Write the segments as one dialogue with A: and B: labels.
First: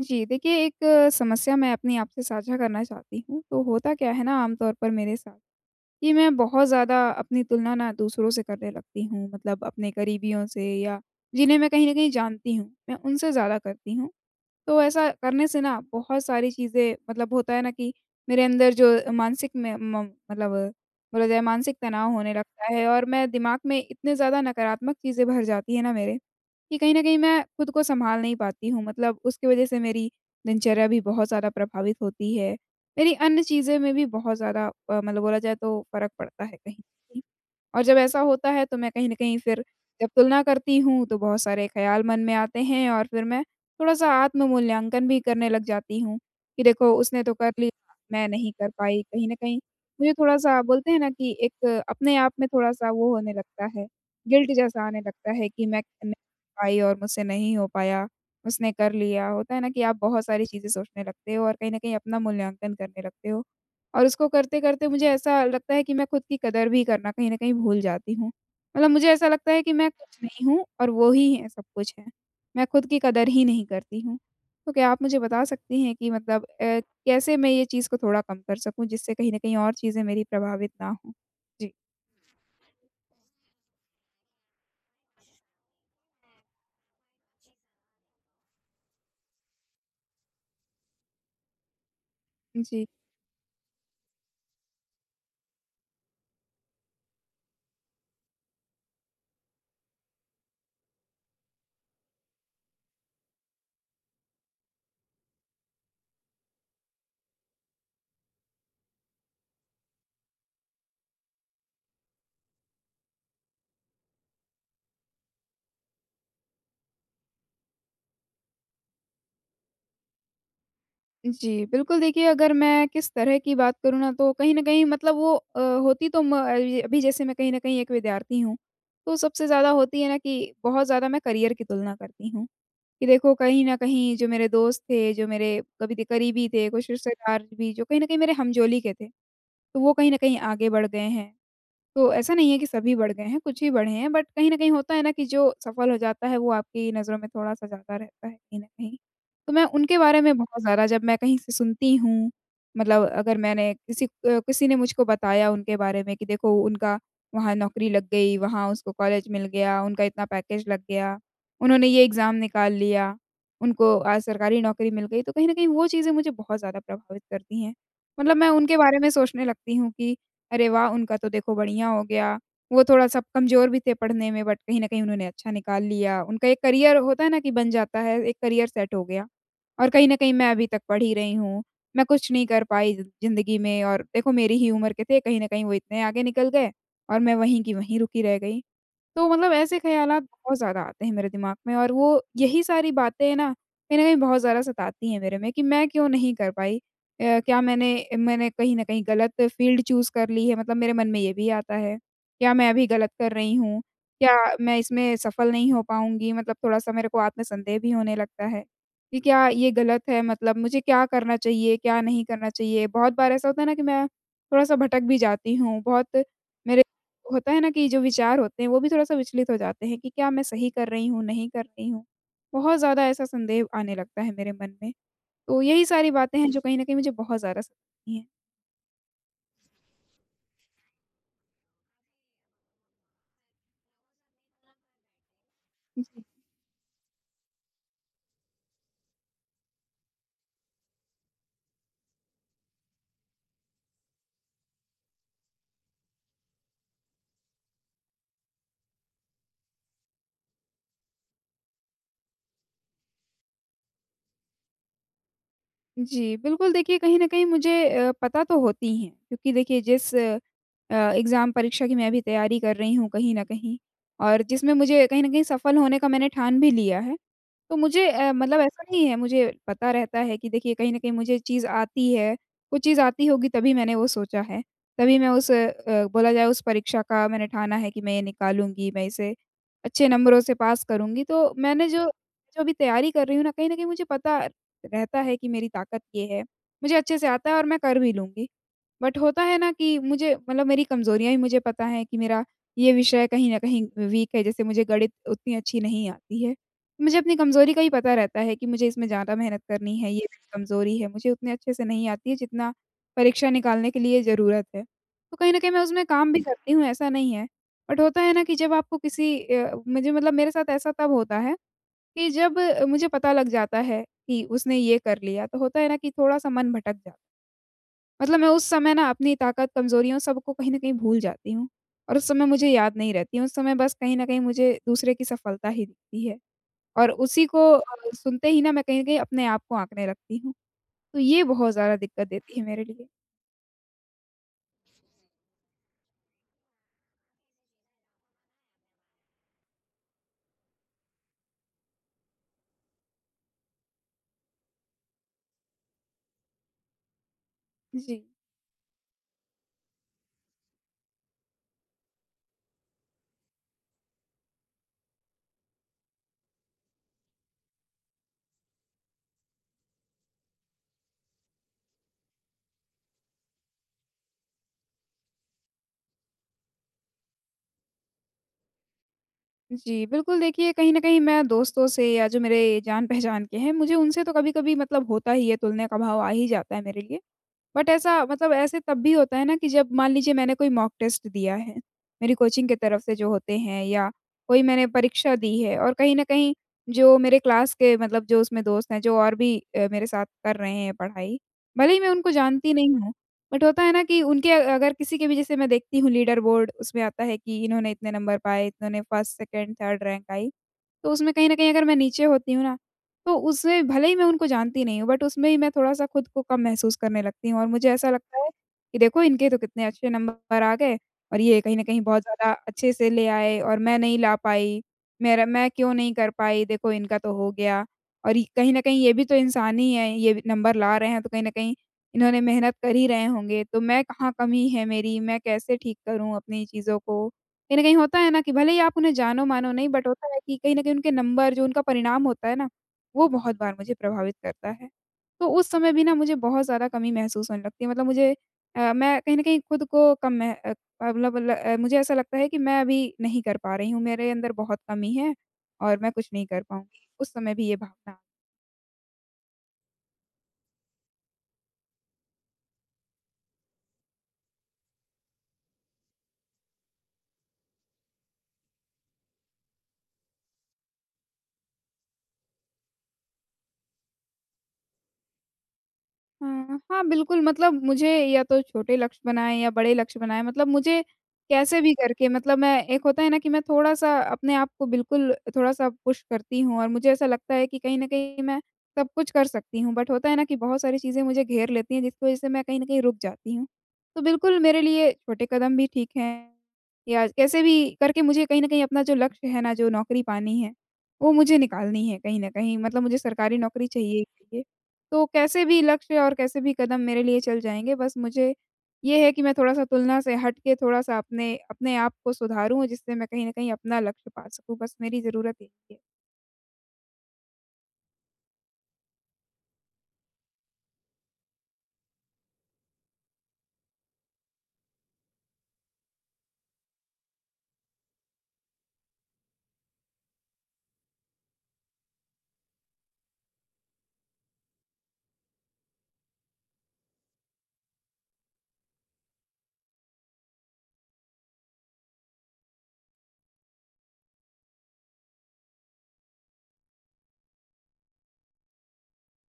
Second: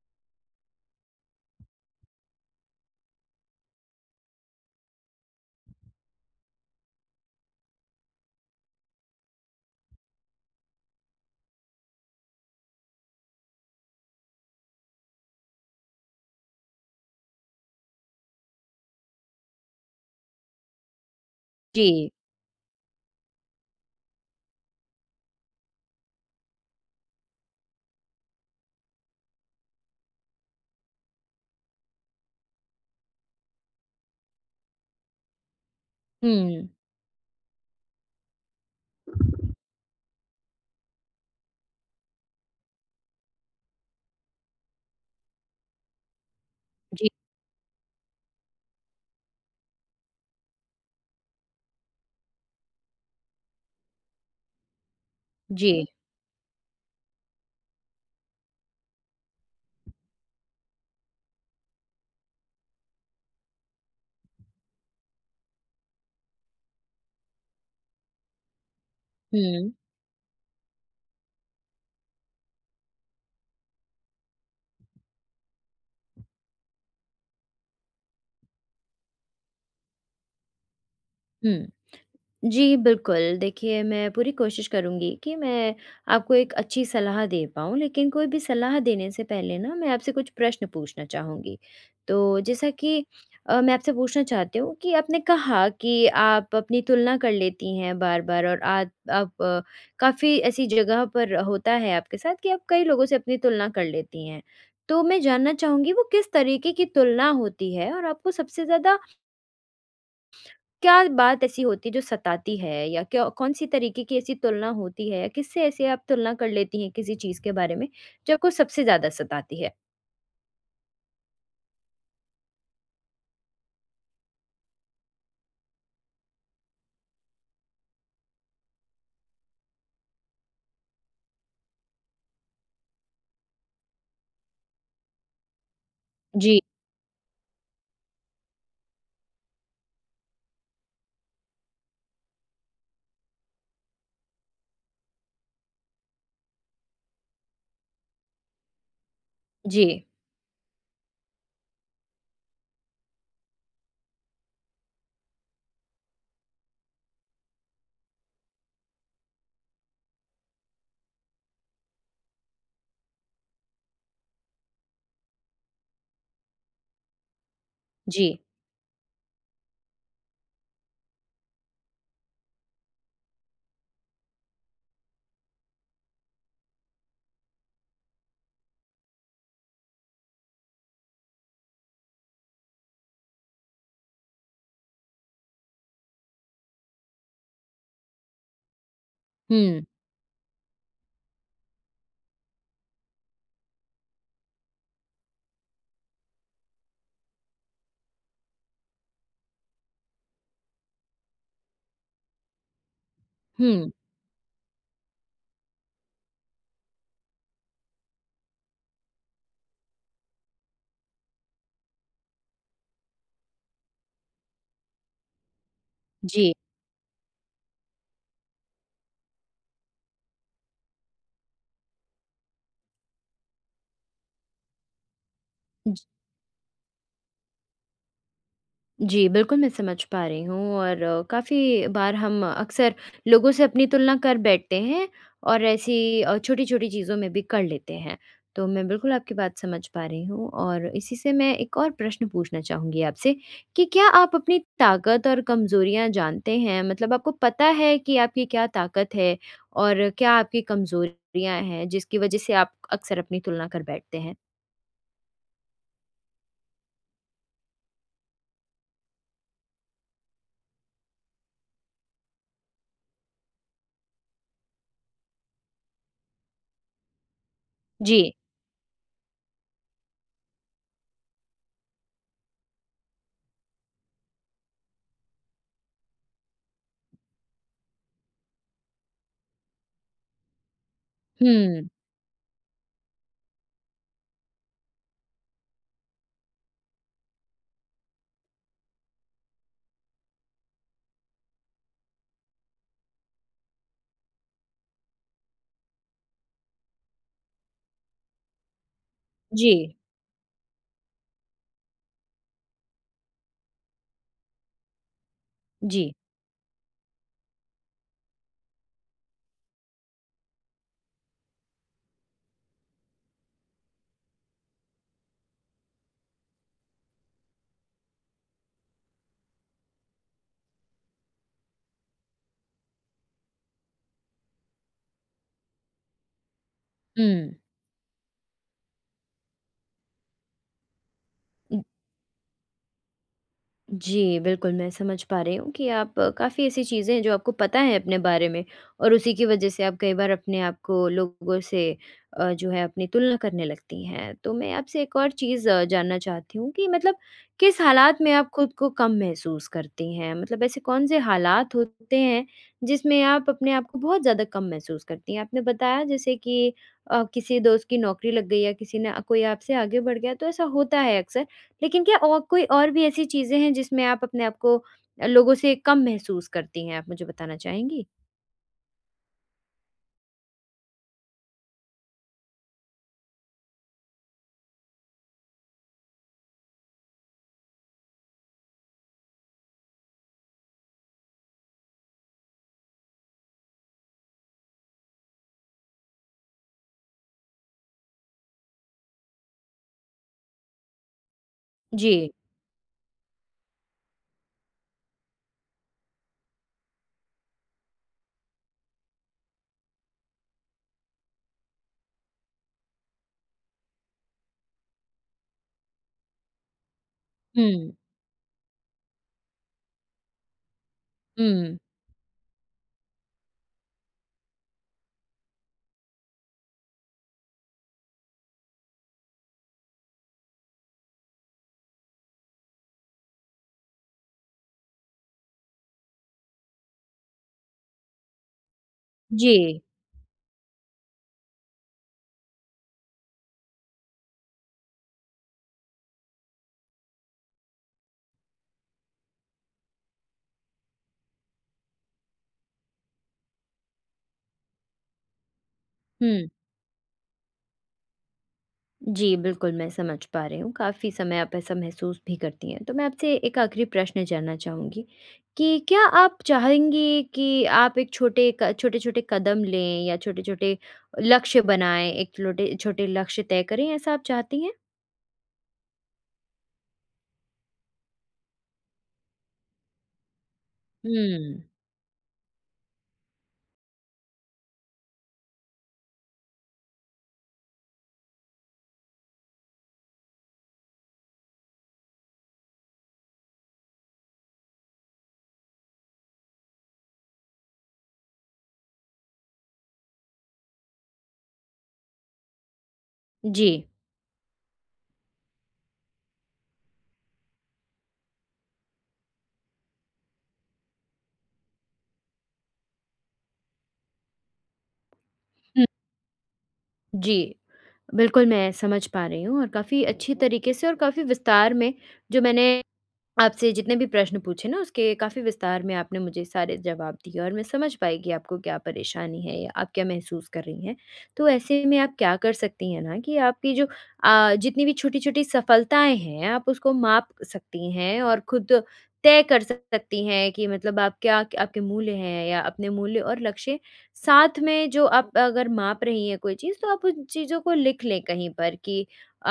A: जी, देखिए एक समस्या मैं अपनी आपसे साझा करना चाहती हूँ। तो होता क्या है ना, आम तौर पर मेरे साथ कि मैं बहुत ज़्यादा अपनी तुलना ना दूसरों से करने लगती हूँ। मतलब अपने करीबियों से, या जिन्हें मैं कहीं न कहीं जानती हूँ, मैं उनसे ज़्यादा करती हूँ। तो ऐसा करने से ना बहुत सारी चीज़ें, मतलब होता है ना कि मेरे अंदर जो मानसिक में म मतलब बोला जाए, मानसिक
B: जी।
A: तनाव होने लगता है और मैं दिमाग में इतने ज़्यादा नकारात्मक चीज़ें भर जाती हैं ना मेरे, कि कहीं न कहीं मैं खुद को सँभाल नहीं पाती हूँ। मतलब उसकी वज़ह से मेरी दिनचर्या भी बहुत ज़्यादा प्रभावित होती है। मेरी अन्य चीज़ें में भी बहुत ज़्यादा मतलब बोला जाए तो फ़र्क पड़ता है
B: हुँ।
A: कहीं। और जब ऐसा होता है, तो मैं कहीं न कहीं फिर जब तुलना करती हूँ, तो बहुत सारे ख़्याल मन में आते हैं और फिर मैं थोड़ा-सा आत्म-मूल्यांकन भी करने लग जाती हूँ, कि देखो
B: जी,
A: उसने तो कर लिया, मैं नहीं कर पाई। कहीं न कहीं मुझे, थोड़ा-सा बोलते हैं ना, कि एक अपने आप में थोड़ा-सा वो होने लगता है, गिल्ट जैसा आने लगता है कि मैं
B: जी।
A: नहीं कर पाई और मुझसे नहीं हो पाया, उसने कर लिया। होता है ना कि आप बहुत सारी चीज़ें सोचने लगते हो और कहीं न कहीं अपना मूल्यांकन करने लगते हो। और उसको करते-करते मुझे ऐसा लगता है कि मैं खुद की कदर भी करना कहीं न कहीं भूल जाती हूँ। मतलब मुझे ऐसा लगता है
B: हुँ,
A: कि मैं कुछ नहीं हूँ, और वो ही है, सब कुछ है। मैं खुद की कदर ही नहीं करती हूँ। तो क्या आप मुझे बता सकती हैं कि मतलब कैसे मैं ये चीज़ को थोड़ा कम कर सकूँ, जिससे कहीं न कहीं और चीज़ें मेरी प्रभावित ना हों?
B: हुँ।
A: जी।
B: जी, बिल्कुल। देखिए, मैं पूरी कोशिश करूँगी कि मैं आपको एक अच्छी सलाह दे पाऊँ, लेकिन कोई भी सलाह देने से पहले ना मैं आपसे कुछ प्रश्न पूछना चाहूँगी। तो जैसा
A: जी।
B: कि मैं आपसे पूछना चाहती हूँ कि आपने कहा कि आप अपनी तुलना कर लेती हैं बार-बार और आद आप काफ़ी ऐसी जगह पर होता है आपके साथ कि आप कई लोगों से अपनी तुलना कर लेती हैं। तो मैं जानना चाहूँगी वो किस तरीके की तुलना होती है और आपको सबसे ज़्यादा क्या बात ऐसी होती है जो सताती है, या क्या कौन-सी तरीके की ऐसी तुलना होती है? किससे ऐसे आप तुलना कर लेती हैं किसी चीज़ के बारे में, जो आपको सबसे ज़्यादा सताती है?
A: जी, बिल्कुल। देखिए, अगर मैं किस तरह की बात करूँ ना, तो कहीं न कहीं, मतलब वो होती तो अभी जैसे मैं कहीं न कहीं एक विद्यार्थी हूँ। तो सबसे ज़्यादा होती है ना कि बहुत ज़्यादा मैं करियर की तुलना करती हूँ। कि देखो, कहीं न कहीं जो मेरे दोस्त थे, जो मेरे कभी द करीबी
B: जी,
A: थे, कुछ रिश्तेदार भी जो कहीं न कहीं मेरे हमजोली के थे, तो वो कहीं न कहीं आगे बढ़ गए हैं। तो ऐसा नहीं है कि सभी बढ़ गए हैं, कुछ ही बढ़े हैं, बट कहीं न कहीं होता है ना कि जो सफल हो जाता है, वो आपकी नज़रों में थोड़ा-सा ज़्यादा रहता है कहीं न कहीं। तो मैं
B: जी,
A: उनके बारे में बहुत ज़्यादा, जब मैं कहीं से सुनती हूँ, मतलब अगर मैंने किसी ने मुझको बताया उनके बारे में, कि देखो उनका वहाँ नौकरी लग गई, वहाँ उसको कॉलेज मिल गया, उनका इतना पैकेज लग गया, उन्होंने ये एग्ज़ाम निकाल लिया, उनको आज सरकारी नौकरी मिल गई, तो कहीं न कहीं वो चीज़ें मुझे बहुत ज़्यादा प्रभावित करती हैं।
B: जी।
A: मतलब मैं उनके बारे में सोचने लगती हूँ, कि अरे वाह! उनका तो देखो बढ़िया हो गया। वो थोड़ा-सा कमज़ोर भी थे पढ़ने में, बट कहीं न कहीं उन्होंने अच्छा निकाल लिया। उनका एक करियर, होता है ना कि बन जाता है, एक करियर सेट हो गया। और कहीं न कहीं मैं अभी तक पढ़ ही रही हूँ। मैं कुछ नहीं कर पाई ज़िंदगी में, और देखो मेरी ही उम्र के थे, कहीं न कहीं वो इतने आगे निकल गए और मैं वहीं की वहीं रुकी रह गई। तो मतलब ऐसे
B: हुँ,
A: ख़यालात बहुत ज़्यादा आते हैं मेरे दिमाग में, और वो यही सारी बातें ना, कहीं न कहीं बहुत ज़्यादा सताती हैं मेरे में, कि मैं क्यों नहीं कर पाई? क्या मैंने मैंने कहीं न कहीं गलत फ़ील्ड चूज़ कर ली है? मतलब मेरे मन में ये भी आता है। क्या मैं अभी गलत कर रही हूँ?
B: हुँ,
A: क्या मैं इसमें सफल नहीं हो पाऊँगी? मतलब थोड़ा-सा मेरे को आत्मसंदेह भी होने लगता है, कि क्या ये गलत है? मतलब मुझे क्या करना चाहिए? क्या नहीं करना चाहिए? बहुत बार ऐसा होता है ना कि मैं थोड़ा-सा भटक भी जाती हूँ। बहुत
B: जी।
A: मेरे होता है ना कि जो विचार होते हैं, वो भी थोड़ा-सा विचलित हो जाते हैं, कि क्या मैं सही कर रही हूँ, नहीं कर रही हूँ? बहुत ज़्यादा ऐसा संदेह आने लगता है मेरे मन में। तो यही सारी बातें हैं जो कहीं न कहीं मुझे बहुत ज़्यादा सताती हैं।
B: जी, बिल्कुल मैं समझ पा रही हूँ, और काफ़ी बार हम अक्सर लोगों से अपनी तुलना कर बैठते हैं और ऐसी
A: जी।
B: छोटी-छोटी चीज़ों में भी कर लेते हैं। तो मैं बिल्कुल आपकी बात समझ पा रही हूँ, और इसी से मैं एक और प्रश्न पूछना चाहूँगी आपसे कि क्या आप अपनी ताकत और कमज़ोरियाँ जानते हैं? मतलब आपको पता है कि आपकी क्या ताकत है और क्या आपकी कमज़ोरियाँ हैं, जिसकी वज़ह से आप अक्सर अपनी तुलना कर बैठते हैं?
A: जी, बिल्कुल। देखिए, कहीं न कहीं मुझे पता तो होती हैं, क्योंकि देखिए जिस एग्ज़ाम परीक्षा की मैं अभी तैयारी कर रही हूँ कहीं न कहीं, और जिसमें मुझे कहीं न कहीं सफल होने का मैंने ठान भी लिया है। तो मुझे
B: जी।
A: मतलब ऐसा नहीं है, मुझे पता रहता है कि देखिए कहीं न कहीं मुझे चीज़ आती है, कुछ चीज़ आती होगी तभी मैंने वो सोचा है। तभी मैं उस बोला जाए, उस परीक्षा का मैंने ठाना है कि मैं ये निकालूँगी, मैं इसे अच्छे नंबरों से पास करूँगी। तो मैंने
B: हुँ।
A: जो जो अभी तैयारी कर रही हूँ ना, कहीं न कहीं मुझे पता रहता है कि मेरी ताकत ये है, मुझे अच्छे से आता है और मैं कर भी लूँगी। बट होता है ना कि मुझे, मतलब मेरी कमज़ोरियाँ भी मुझे पता है, कि मेरा ये विषय कहीं न कहीं वीक है, जैसे मुझे गणित उतनी अच्छी नहीं आती है। मुझे अपनी कमज़ोरी का ही पता रहता है, कि मुझे इसमें ज़्यादा मेहनत
B: जी,
A: करनी है, ये मेरी कमज़ोरी है, मुझे उतने अच्छे से नहीं आती है जितना परीक्षा निकालने के लिए ज़रूरत है। तो कहीं न कहीं मैं उसमें
B: जी।
A: काम भी करती हूँ, ऐसा नहीं है। बट होता है ना कि जब आपको मुझे, मतलब मेरे साथ ऐसा तब होता है कि जब मुझे पता लग जाता है कि उसने ये कर लिया, तो होता है ना कि थोड़ा-सा मन भटक जाता है। मतलब मैं उस समय ना अपनी ताकत, कमज़ोरियों सबको कहीं न कहीं भूल जाती हूँ, और उस समय मुझे याद नहीं रहती है, उस समय बस कहीं न कहीं मुझे दूसरे की सफलता ही दिखती है। और
B: हुँ।
A: उसी को सुनते ही ना, मैं कहीं न कहीं अपने आप को आँकने लगती हूँ। तो ये बहुत ज़्यादा दिक्कत देती है मेरे लिए।
B: जी, बिल्कुल, मैं समझ पा रही हूँ कि आप काफ़ी ऐसी चीज़ें हैं जो आपको पता है अपने बारे में, और उसी की वज़ह से आप कई बार अपने आप को लोगों से जो है अपनी तुलना करने लगती हैं। तो मैं आपसे एक और चीज़ जानना चाहती हूँ कि मतलब किस
A: जी।
B: हालात में आप खुद को कम महसूस करती हैं? मतलब ऐसे कौन-से हालात होते हैं जिसमें आप अपने आप को बहुत ज़्यादा कम महसूस करती हैं? आपने बताया जैसे कि किसी दोस्त की नौकरी लग गई, या किसी ने कोई आपसे आगे बढ़ गया, तो ऐसा होता है अक्सर। लेकिन क्या और कोई और भी ऐसी चीज़ें हैं जिसमें आप अपने आप को लोगों से कम महसूस करती हैं, आप मुझे बताना चाहेंगी?
A: जी, बिल्कुल। देखिए, कहीं न कहीं मैं दोस्तों से या जो मेरे जान-पहचान के हैं, मुझे उनसे तो कभी-कभी, मतलब होता ही है, तुलना का भाव आ ही जाता है मेरे लिए। बट ऐसा, मतलब ऐसे तब भी होता है ना कि जब मान लीजिए मैंने कोई मॉक टेस्ट दिया है, मेरी कोचिंग की तरफ से जो होते हैं, या कोई मैंने परीक्षा दी है और कहीं न कहीं जो मेरे क्लास के, मतलब जो उसमें दोस्त हैं, जो और भी मेरे साथ कर रहे हैं पढ़ाई, भले ही मैं उनको
B: जी।
A: जानती नहीं हूँ, बट होता है ना कि उनके अ अगर किसी के भी, जैसे मैं देखती हूँ लीडर बोर्ड उसमें आता है कि इन्होंने इतने नंबर पाए, इन्होंने फर्स्ट, सेकंड, थर्ड रैंक आई। तो उसमें कहीं न कहीं अगर मैं नीचे होती हूँ ना, तो उसमें भले ही मैं उनको जानती नहीं हूँ, बट उसमें ही मैं थोड़ा-सा खुद को कम महसूस करने लगती हूँ, और मुझे
B: हुँ,
A: ऐसा लगता है कि देखो, इनके तो कितने अच्छे नंबर आ गए और ये कहीं
B: हुँ।
A: न कहीं बहुत ज़्यादा अच्छे से ले आए, और मैं नहीं ला पाई, मेरा, मैं क्यों नहीं कर पाई, देखो इनका तो हो गया, और ये कहीं न कहीं, ये भी तो इंसान ही हैं, ये भी नंबर ला रहे हैं, तो कहीं न कहीं इन्होंने मेहनत कर ही रहे होंगे, तो मैं, कहाँ कमी है मेरी, मैं कैसे ठीक करूँ अपनी चीज़ों को? कहीं न कहीं होता है ना कि भले ही आप उन्हें जानो-मानो
B: जी,
A: नहीं, बट होता है कि कहीं न कहीं उनके नंबर, जो उनका परिणाम होता है ना, वो बहुत बार मुझे प्रभावित करता है। तो उस समय भी ना, मुझे बहुत ज़्यादा कमी महसूस होने लगती है, मतलब मुझे मैं कहीं न कहीं खुद को कम मतलब मुझे ऐसा लगता है कि मैं अभी नहीं कर पा रही हूँ, मेरे अंदर बहुत कमी है और मैं कुछ नहीं
B: हुँ।
A: कर पाऊँगी। उस समय भी ये भावना।
B: जी, बिल्कुल मैं समझ पा रही हूँ, काफ़ी समय आप ऐसा महसूस भी करती हैं। तो मैं आपसे एक आखिरी प्रश्न जानना चाहूँगी कि क्या आप चाहेंगी कि आप एक छोटे-छोटे कदम लें या छोटे-छोटे लक्ष्य बनाएँ, एक छोटे छोटे लक्ष्य तय करें, ऐसा आप चाहती हैं?
A: हाँ, हाँ, बिल्कुल, मतलब मुझे या तो छोटे लक्ष्य बनाएँ या बड़े लक्ष्य बनाएँ, मतलब मुझे
B: हुँ।
A: कैसे भी करके, मतलब मैं एक, होता है ना कि मैं थोड़ा-सा अपने आप को बिल्कुल थोड़ा-सा पुश करती हूँ, और मुझे ऐसा लगता है कि कहीं न कहीं मैं सब कुछ कर सकती हूँ, बट होता है ना कि बहुत सारी चीज़ें मुझे घेर लेती हैं, जिसकी वज़ह से मैं कहीं न कहीं रुक जाती हूँ। तो बिल्कुल मेरे लिए छोटे कदम भी ठीक हैं, या कैसे भी करके मुझे कहीं न कहीं अपना जो लक्ष्य है ना, जो नौकरी पानी है, वो मुझे निकालनी है, कहीं न कहीं मतलब मुझे सरकारी
B: जी।
A: नौकरी चाहिए ही चाहिए। तो कैसे भी लक्ष्य और कैसे भी कदम मेरे लिए चल जाएँगे, बस मुझे ये है कि मैं थोड़ा-सा तुलना से हट के, थोड़ा-सा अपने अपने आप को सुधारूँ, जिससे मैं कहीं न कहीं अपना लक्ष्य पा सकूँ, बस मेरी ज़रूरत
B: हुँ,
A: यही है।
B: जी। बिल्कुल, मैं समझ पा रही हूँ, और काफ़ी अच्छी तरीके से और काफ़ी विस्तार में जो मैंने आपसे जितने भी प्रश्न पूछे ना उसके काफ़ी विस्तार में आपने मुझे सारे जवाब दिए, और मैं समझ पाई कि आपको क्या परेशानी है या आप क्या महसूस कर रही हैं। तो ऐसे में आप क्या कर सकती हैं ना, कि आपकी जो जितनी भी छोटी-छोटी सफलताएँ हैं आप उसको माप सकती हैं, और खुद तय कर सकती हैं कि मतलब आप क्या, आपके मूल्य हैं या अपने मूल्य और लक्ष्य साथ में जो आप अगर माप रही हैं कोई चीज़, तो आप उन चीज़ों को लिख लें कहीं पर कि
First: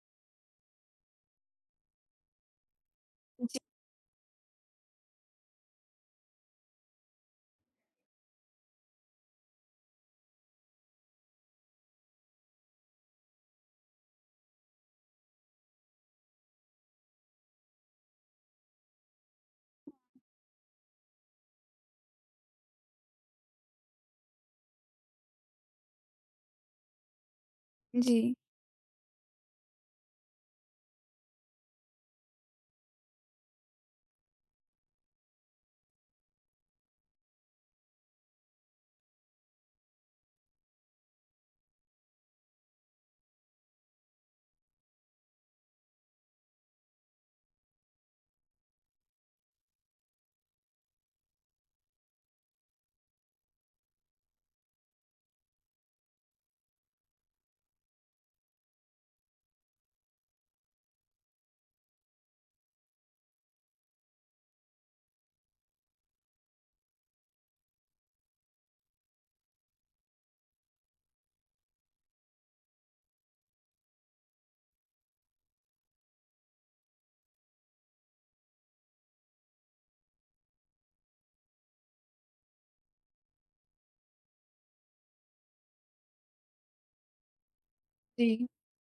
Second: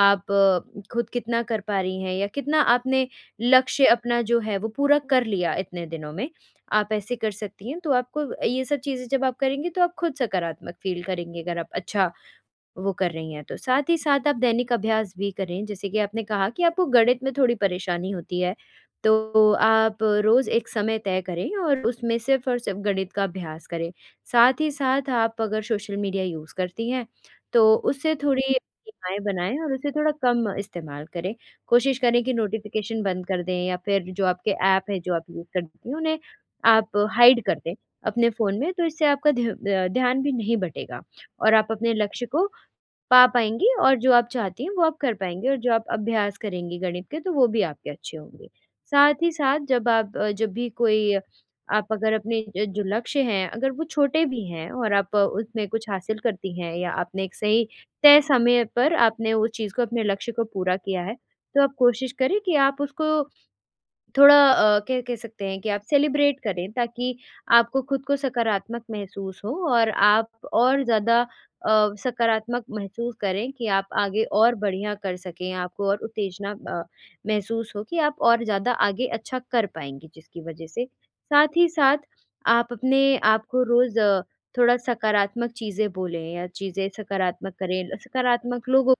B: आप खुद कितना कर पा रही हैं या कितना आपने लक्ष्य अपना जो है वो पूरा कर लिया इतने दिनों में, आप ऐसे कर सकती हैं। तो आपको ये सब चीज़ें जब आप करेंगी तो आप खुद सकारात्मक फ़ील करेंगी, अगर आप अच्छा वो कर रही हैं तो। साथ ही साथ आप दैनिक अभ्यास भी करें, जैसे कि आपने कहा कि आपको गणित में थोड़ी परेशानी होती है, तो आप रोज़ एक समय तय करें और उसमें सिर्फ़ और सिर्फ़ गणित का अभ्यास करें। साथ ही साथ आप अगर सोशल मीडिया यूज़ करती हैं, तो
A: जी।
B: उससे थोड़ी सीमाएँ बनाएँ और उसे थोड़ा कम इस्तेमाल करें। कोशिश करें कि नोटिफ़िकेशन बंद कर दें, या फिर जो आपके ऐप हैं, जो आप यूज़ करती हैं, उन्हें आप हाइड कर दें अपने फ़ोन में, तो इससे आपका ध्यान भी नहीं बटेगा, और आप अपने लक्ष्य को पा पाएँगी, और जो आप चाहती हैं वो आप कर पाएँगी, और जो आप अभ्यास करेंगी गणित के तो वो भी आपके अच्छे होंगे। साथ ही साथ जब भी कोई, आप अगर अपने ज जो लक्ष्य हैं, अगर वो छोटे भी हैं और आप उसमें कुछ हासिल करती हैं, या आपने एक सही तय समय पर आपने उस चीज़ को, अपने लक्ष्य को पूरा किया है, तो आप कोशिश करें कि आप उसको थोड़ा क्या कह सकते हैं कि आप सेलिब्रेट करें, ताकि आपको खुद को सकारात्मक महसूस हो और आप और ज़्यादा सकारात्मक महसूस करें कि आप आगे और बढ़िया कर सकें, आपको और उत्तेजना महसूस हो कि आप और ज़्यादा आगे अच्छा कर पाएँगी जिसकी वज़ह से। साथ ही साथ आप अपने आप को रोज़ थोड़ा सकारात्मक चीज़ें बोलें, या चीज़ें सकारात्मक करें,
A: जी,
B: सकारात्मक लोगों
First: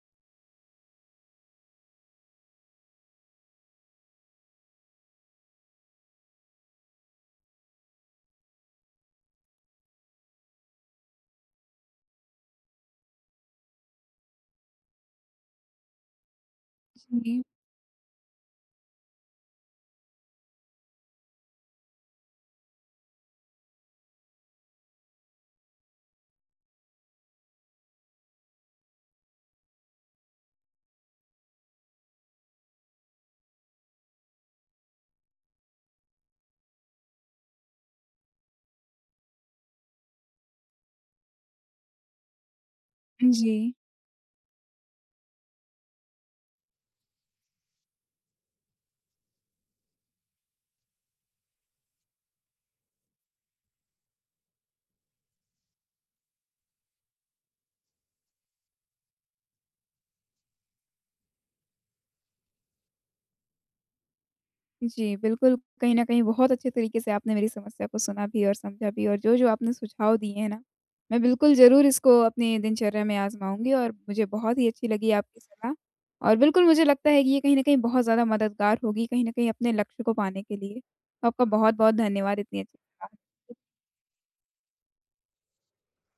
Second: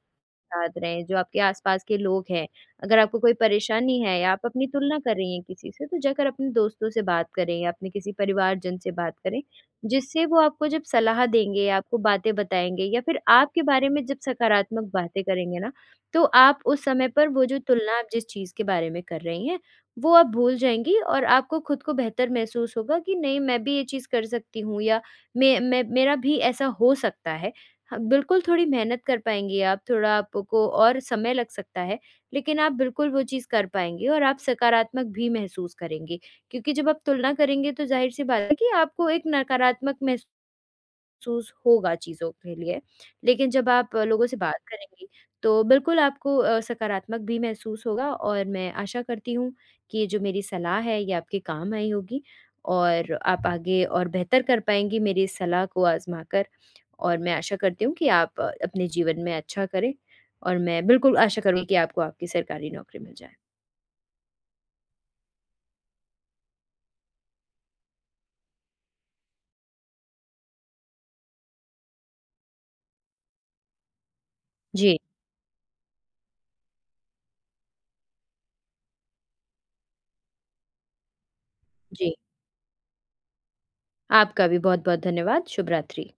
B: साथ रहें, जो आपके आसपास के लोग हैं। अगर आपको कोई परेशानी है या आप अपनी तुलना कर रही हैं किसी से, तो जाकर अपने दोस्तों से बात करें या अपने किसी परिवारजन से बात करें, जिससे वो आपको जब सलाह देंगे, आपको बातें बताएँगे या फिर आपके बारे में जब सकारात्मक बातें करेंगे ना, तो आप उस समय पर वो जो तुलना आप जिस चीज़ के बारे में कर रही हैं, वो आप भूल जाएँगी, और आपको खुद को बेहतर महसूस होगा कि नहीं, मैं भी ये चीज़ कर सकती हूँ, या मैं मेरा भी ऐसा हो सकता है। हाँ, बिल्कुल थोड़ी मेहनत कर पाएँगी आप, थोड़ा आपको और समय लग सकता है, लेकिन आप बिल्कुल वो चीज़ कर पाएँगी और आप सकारात्मक भी महसूस करेंगी। क्योंकि जब आप तुलना करेंगे तो ज़ाहिर-सी बात है कि आपको एक नकारात्मक महसूस होगा चीज़ों के लिए।
A: जी,
B: लेकिन जब
A: जी।
B: आप लोगों से बात करेंगी, तो बिल्कुल आपको सकारात्मक भी महसूस होगा, और मैं आशा करती हूँ कि ये जो मेरी सलाह है ये आपके काम आई होगी, और आप आगे और बेहतर कर पाएँगी मेरी इस सलाह को आज़मा कर, और मैं आशा करती हूँ कि आप अपने जीवन में अच्छा करें, और मैं बिल्कुल आशा करूँगी कि आपको आपकी सरकारी नौकरी मिल जाए।
A: जी, बिल्कुल, कहीं न कहीं बहुत अच्छे तरीके से आपने मेरी समस्या को सुना भी और समझा भी, और जो-जो आपने सुझाव दिए हैं ना, मैं बिल्कुल ज़रूर इसको अपनी दिनचर्या में आज़माऊँगी, और मुझे बहुत ही अच्छी
B: जी,
A: लगी आपकी सलाह, और बिल्कुल मुझे लगता है कि ये कहीं न कहीं बहुत ज़्यादा मददगार होगी, कहीं न कहीं अपने लक्ष्य को पाने के लिए। तो आपका बहुत-बहुत
B: जी।
A: धन्यवाद इतनी अच्छी सलाह
B: आपका भी बहुत-बहुत धन्यवाद। शुभ रात्रि।